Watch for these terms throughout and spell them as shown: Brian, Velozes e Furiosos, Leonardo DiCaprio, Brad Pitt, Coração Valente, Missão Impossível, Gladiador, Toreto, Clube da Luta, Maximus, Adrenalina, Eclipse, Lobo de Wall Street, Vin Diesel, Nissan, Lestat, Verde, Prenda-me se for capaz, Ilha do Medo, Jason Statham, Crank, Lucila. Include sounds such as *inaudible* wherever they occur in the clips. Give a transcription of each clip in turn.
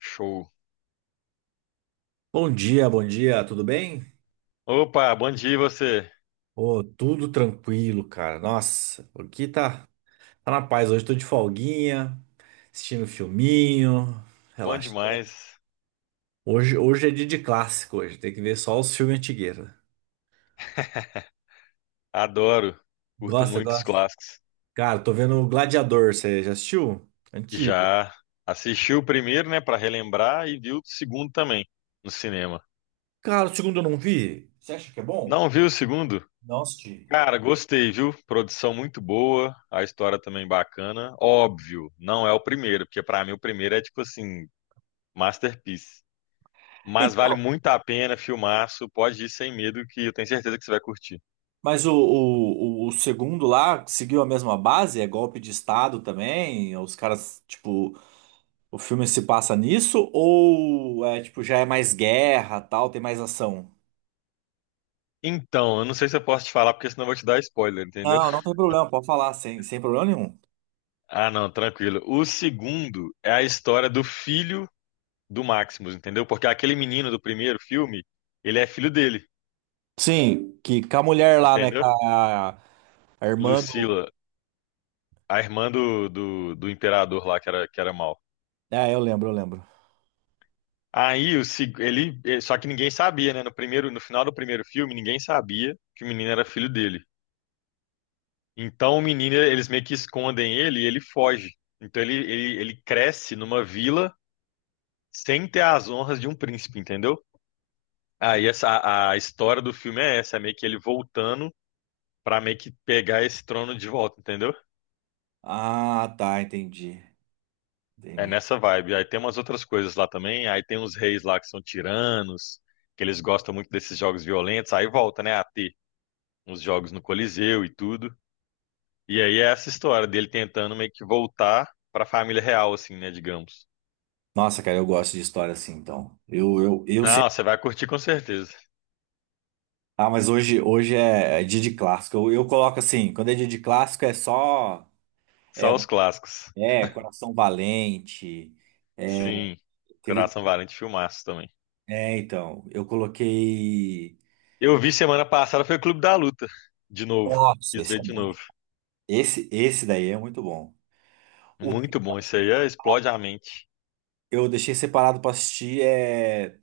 Show. Bom dia, tudo bem? Opa, bom dia e você. Ô, tudo tranquilo, cara. Nossa, aqui tá, tá na paz. Hoje tô de folguinha, assistindo um filminho, Bom relaxando. demais. Hoje é dia de clássico, hoje. Tem que ver só os filmes antigueiros. *laughs* Adoro. Curto Gosta, muito os gosta? clássicos. Cara, tô vendo o Gladiador, você já assistiu? Antigo. Já assisti o primeiro, né, pra relembrar e vi o segundo também no cinema. Cara, o segundo eu não vi. Você acha que é bom? Não viu o segundo? Não assisti. Cara, gostei, viu? Produção muito boa, a história também bacana. Óbvio, não é o primeiro, porque pra mim o primeiro é tipo assim, masterpiece. Mas vale Então, muito a pena, filmaço, pode ir sem medo que eu tenho certeza que você vai curtir. mas o segundo lá seguiu a mesma base? É golpe de estado também? Os caras, tipo, o filme se passa nisso ou é tipo já é mais guerra, tal, tem mais ação? Então, eu não sei se eu posso te falar porque senão eu vou te dar spoiler, entendeu? Não, não tem problema, pode falar sem, problema nenhum. Ah, não, tranquilo. O segundo é a história do filho do Maximus, entendeu? Porque aquele menino do primeiro filme, ele é filho dele, Sim, que com a mulher lá, né? Com entendeu? A irmã Lucila, do. a irmã do imperador lá que era mal. É, eu lembro. Aí o, só que ninguém sabia, né? No primeiro, no final do primeiro filme, ninguém sabia que o menino era filho dele. Então o menino, eles meio que escondem ele e ele foge. Então ele cresce numa vila sem ter as honras de um príncipe, entendeu? Aí essa, a história do filme é essa, é meio que ele voltando pra meio que pegar esse trono de volta, entendeu? Ah, tá, entendi. É Entendi. nessa vibe. Aí tem umas outras coisas lá também, aí tem uns reis lá que são tiranos, que eles gostam muito desses jogos violentos, aí volta, né, a ter uns jogos no Coliseu e tudo. E aí é essa história dele tentando meio que voltar pra família real, assim, né, digamos. Nossa, cara, eu gosto de história assim, então. Eu sempre. Não, você vai curtir com certeza. Ah, mas hoje é, é dia de clássico. Eu coloco assim, quando é dia de clássico é só. É, Só os clássicos. é Coração Valente. É, Sim, teve. Coração Valente, filmaço também. É, então, eu coloquei. Eu vi semana passada, foi o Clube da Luta, de novo. Nossa, Quis esse ver é de muito. novo. Esse daí é muito bom. O que Muito bom, isso aí é, explode a mente. eu deixei separado pra assistir é.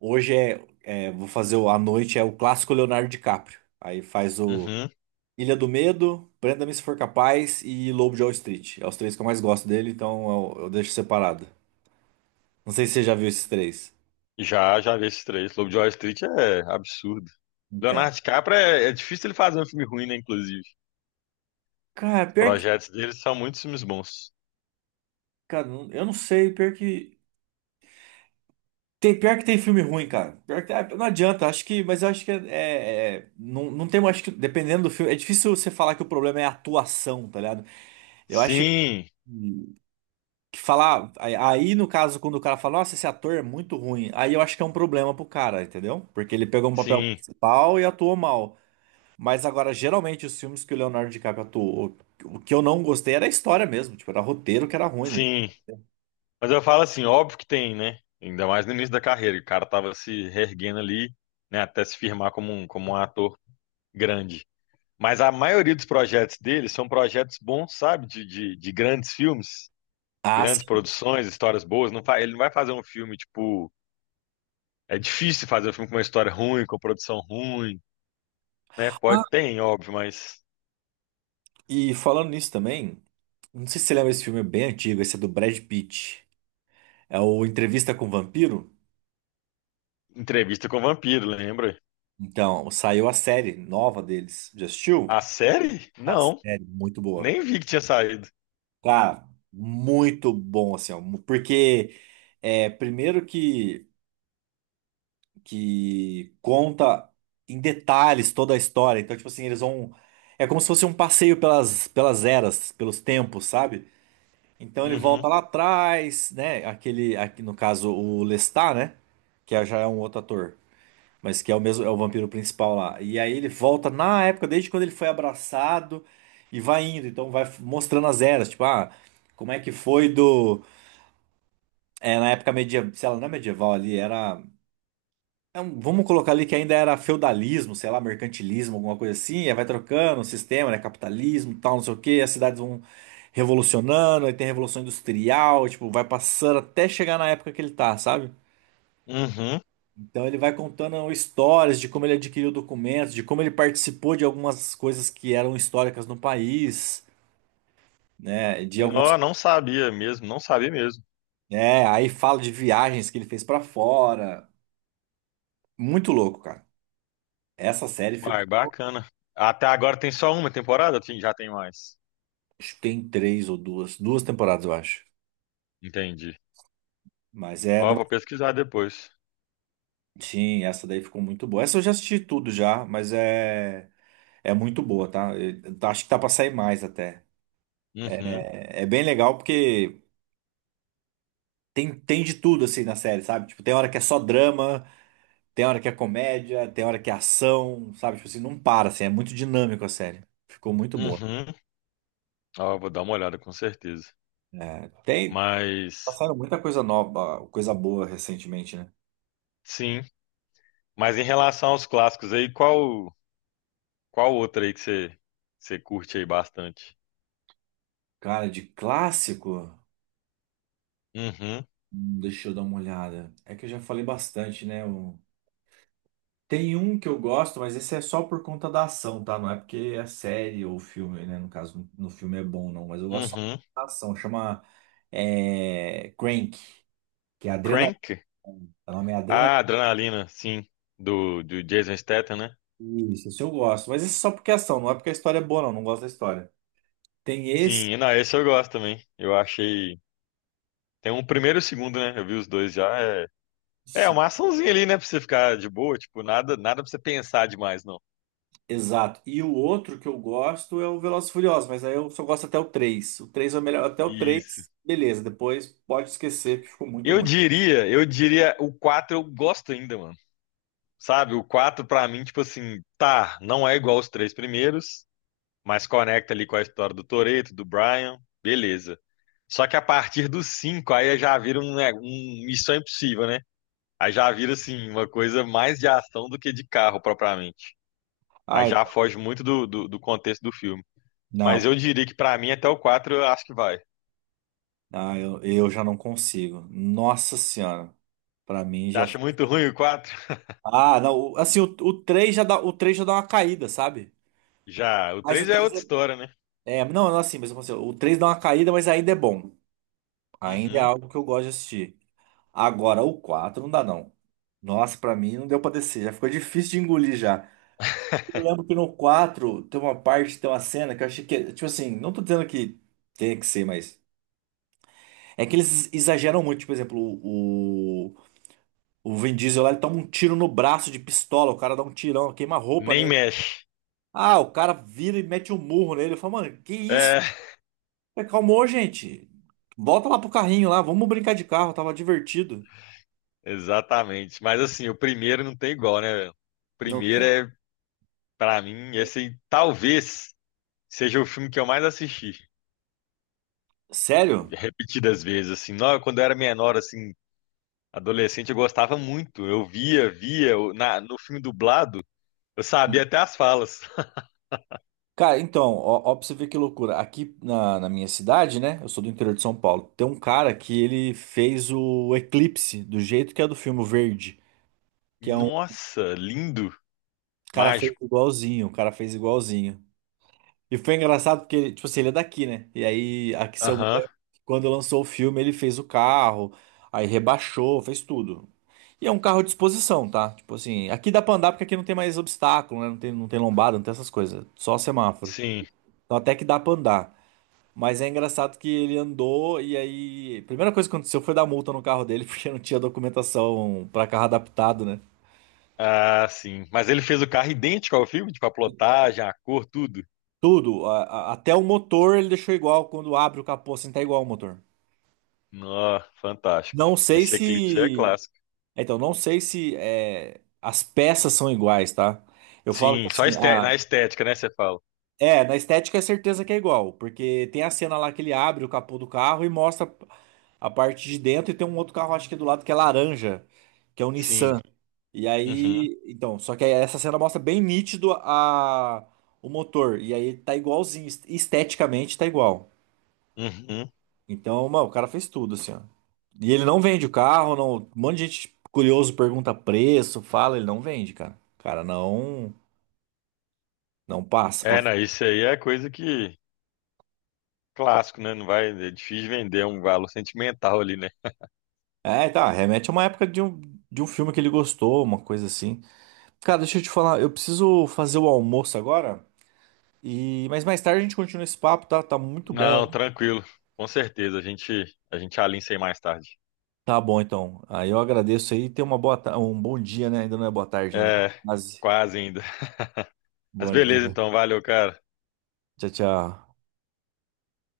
Hoje é, é, vou fazer o, à noite, é o clássico Leonardo DiCaprio. Aí faz o Uhum. Ilha do Medo, Prenda-me se for capaz e Lobo de Wall Street. É os três que eu mais gosto dele, então eu deixo separado. Não sei se você já viu esses três. Já, já vi esses três. Lobo de Wall Street é absurdo. Então. Leonardo DiCaprio é, é difícil ele fazer um filme ruim, né, inclusive. Cara, Os pior que. projetos dele são muitos filmes bons. Cara, eu não sei, pior que. Tem, pior que tem filme ruim, cara. Pior que, ah, não adianta, acho que. Mas eu acho que é. Não, não tem. Acho que, dependendo do filme. É difícil você falar que o problema é a atuação, tá ligado? Eu acho Sim, que falar. Aí, no caso, quando o cara fala, nossa, esse ator é muito ruim. Aí eu acho que é um problema pro cara, entendeu? Porque ele pegou um papel sim, principal e atuou mal. Mas agora, geralmente, os filmes que o Leonardo DiCaprio atuou, o que eu não gostei era a história mesmo. Tipo, era roteiro que era ruim, né? sim. Mas eu falo assim, óbvio que tem, né? Ainda mais no início da carreira, que o cara tava se reerguendo ali, né, até se firmar como como um ator grande. Mas a maioria dos projetos dele são projetos bons, sabe? De grandes filmes, Ah, grandes sim. produções, histórias boas. Não fa- ele não vai fazer um filme, tipo. É difícil fazer um filme com uma história ruim, com produção ruim, né? Pode, tem, óbvio, mas. E falando nisso também, não sei se você lembra, esse filme é bem antigo, esse é do Brad Pitt. É o Entrevista com o Vampiro. Entrevista com o Vampiro, lembra? Então, saiu a série nova deles. Já A assistiu? série? A Não, série, muito boa. nem vi que tinha saído. Cara, muito bom, assim, ó, porque é, primeiro que conta em detalhes toda a história. Então, tipo assim, eles vão. É como se fosse um passeio pelas eras, pelos tempos, sabe? Então ele Uhum, volta lá atrás, né? Aquele, aqui, no caso, o Lestat, né? Já é um outro ator, mas que é o mesmo, é o vampiro principal lá. E aí ele volta na época, desde quando ele foi abraçado e vai indo. Então mostrando as eras, tipo, ah, como é que foi do. É, na época medieval, sei lá, não é medieval ali, era. Vamos colocar ali que ainda era feudalismo, sei lá, mercantilismo, alguma coisa assim. Aí vai trocando o sistema, né? Capitalismo, tal, não sei o quê. As cidades vão revolucionando, aí tem a Revolução Industrial, tipo, vai passando até chegar na época que ele tá, sabe? uhum. Então ele vai contando histórias de como ele adquiriu documentos, de como ele participou de algumas coisas que eram históricas no país, né? De algumas, Não, não sabia mesmo, não sabia mesmo. é, aí fala de viagens que ele fez pra fora. Muito louco, cara. Essa série Uai, ficou, bacana. Até agora tem só uma temporada? Sim, já tem mais. acho que tem três ou duas, duas temporadas, eu acho. Entendi. Mas é, Ó, vou pesquisar depois. sim, essa daí ficou muito boa. Essa eu já assisti tudo já, mas é é muito boa, tá? Eu acho que tá pra sair mais até. Uhum. É é bem legal porque tem, tem de tudo assim na série, sabe? Tipo, tem hora que é só drama, tem hora que é comédia, tem hora que é ação, sabe? Tipo assim, não para, assim, é muito dinâmico a série. Ficou muito boa. Uhum. Ó, vou dar uma olhada com certeza. É, tem, Mas passaram muita coisa nova, coisa boa recentemente, né? sim. Mas em relação aos clássicos aí, qual qual outra aí que você curte aí bastante? Cara, de clássico, Uhum. Deixa eu dar uma olhada. É que eu já falei bastante, né? Tem um que eu gosto, mas esse é só por conta da ação, tá? Não é porque é série ou filme, né? No caso, no filme é bom, não. Mas eu gosto só por Uhum. conta da ação. Chama é, Crank, que é Adrenalina. Crank? O nome é Adrenalina. Ah, Adrenalina, sim, do Jason Statham, né? Isso, esse eu gosto. Mas esse é só porque é ação, não é porque a história é boa, não. Não gosto da história. Tem esse. Sim, e não, esse eu gosto também. Eu achei tem um primeiro e o segundo, né? Eu vi os dois já. É, é esse- uma açãozinha ali, né, pra você ficar de boa, tipo, nada nada pra você pensar demais, não. Exato. E o outro que eu gosto é o Velozes e Furiosos, mas aí eu só gosto até o três. O 3 é o melhor. Até o Isso. 3 beleza. Depois pode esquecer, que ficou muito ruim. Eu diria o 4 eu gosto ainda, mano. Sabe, o 4 pra mim, tipo assim, tá, não é igual os três primeiros, mas conecta ali com a história do Toreto, do Brian, beleza. Só que a partir do 5 aí já vira um, né, um Missão Impossível, né? Aí já vira, assim, uma coisa mais de ação do que de carro, propriamente. Aí Ah, já então. foge muito do contexto do filme. Mas Não. eu diria que pra mim, até o 4 eu acho que vai. Ah, eu já não consigo. Nossa Senhora. Pra mim Você já. acha muito ruim o quatro? Ah, não. Assim, o três já dá, o 3 já dá uma caída, sabe? Já. O Mas o três é 3 outra história, né? é. É, não, não assim, mas eu consigo. O 3 dá uma caída, mas ainda é bom. Ainda é Uhum. algo que eu gosto de assistir. Agora, o 4 não dá, não. Nossa, pra mim não deu pra descer. Já ficou difícil de engolir já. Eu *laughs* lembro que no 4 tem uma parte, tem uma cena que eu achei que. Tipo assim, não tô dizendo que tem que ser, mas. É que eles exageram muito. Tipo, por exemplo, o. O Vin Diesel lá, ele toma um tiro no braço de pistola, o cara dá um tirão, queima a roupa Nem nele. mexe. Ah, o cara vira e mete um murro nele. Ele fala, mano, que isso? É... Acalmou, gente. Volta lá pro carrinho lá, vamos brincar de carro, tava divertido. Exatamente. Mas assim, o primeiro não tem igual, né, velho? O Não primeiro tem. é, pra mim, esse aí, talvez seja o filme que eu mais assisti, Sério? repetidas vezes, assim. Não, quando eu era menor, assim, adolescente, eu gostava muito. Eu via, via, eu- na, no filme dublado, eu sabia até as falas. *laughs* Cara, então, ó, ó pra você ver que loucura. Aqui na minha cidade, né? Eu sou do interior de São Paulo. Tem um cara que ele fez o Eclipse, do jeito que é do filme, o Verde. Que é um o Nossa, lindo, cara fez mágico. igualzinho, o cara fez igualzinho. E foi engraçado porque, ele, tipo assim, ele é daqui, né? E aí, aqui, seu, Aham, quando lançou o filme, ele fez o carro, aí rebaixou, fez tudo. E é um carro de exposição, tá? Tipo assim, aqui dá pra andar porque aqui não tem mais obstáculo, né? Não tem, não tem lombada, não tem essas coisas. Só semáforo. sim. Então até que dá pra andar. Mas é engraçado que ele andou e aí. A primeira coisa que aconteceu foi dar multa no carro dele, *laughs* porque não tinha documentação pra carro adaptado, né? Ah, sim. Mas ele fez o carro idêntico ao filme, tipo a plotagem, a cor, tudo. Tudo. Até o motor ele deixou igual. Quando abre o capô, assim, tá igual o motor. Nó, fantástico. Não sei Esse Eclipse é se. clássico. Então, não sei se é, as peças são iguais, tá? Eu falo que Sim, só assim, este- na estética, né, você fala. é, na estética é certeza que é igual, porque tem a cena lá que ele abre o capô do carro e mostra a parte de dentro e tem um outro carro, acho que é do lado, que é laranja, que é o Sim. Nissan. E Uhum, aí, então, só que aí essa cena mostra bem nítido a, o motor, e aí tá igualzinho, esteticamente tá igual. uhum. Então, mano, o cara fez tudo, assim, ó. E ele não vende o carro, não. Um monte de gente curioso pergunta preço, fala, ele não vende, cara. O cara não, não passa pra... É, não, isso aí é coisa que clássico, né? Não vai, é difícil vender um valor sentimental ali, né? É, tá, remete a uma época de um filme que ele gostou, uma coisa assim. Cara, deixa eu te falar, eu preciso fazer o almoço agora, e mas mais tarde a gente continua esse papo, tá? Tá muito bom, Não, hein? tranquilo. Com certeza, a gente alinha isso aí mais tarde. Tá bom, então. Aí eu agradeço aí, e tenha uma boa, um bom dia, né? Ainda não é boa tarde ainda, tá É, quase. quase ainda. Mas Bom dia. beleza então, valeu, cara. Tchau, tchau.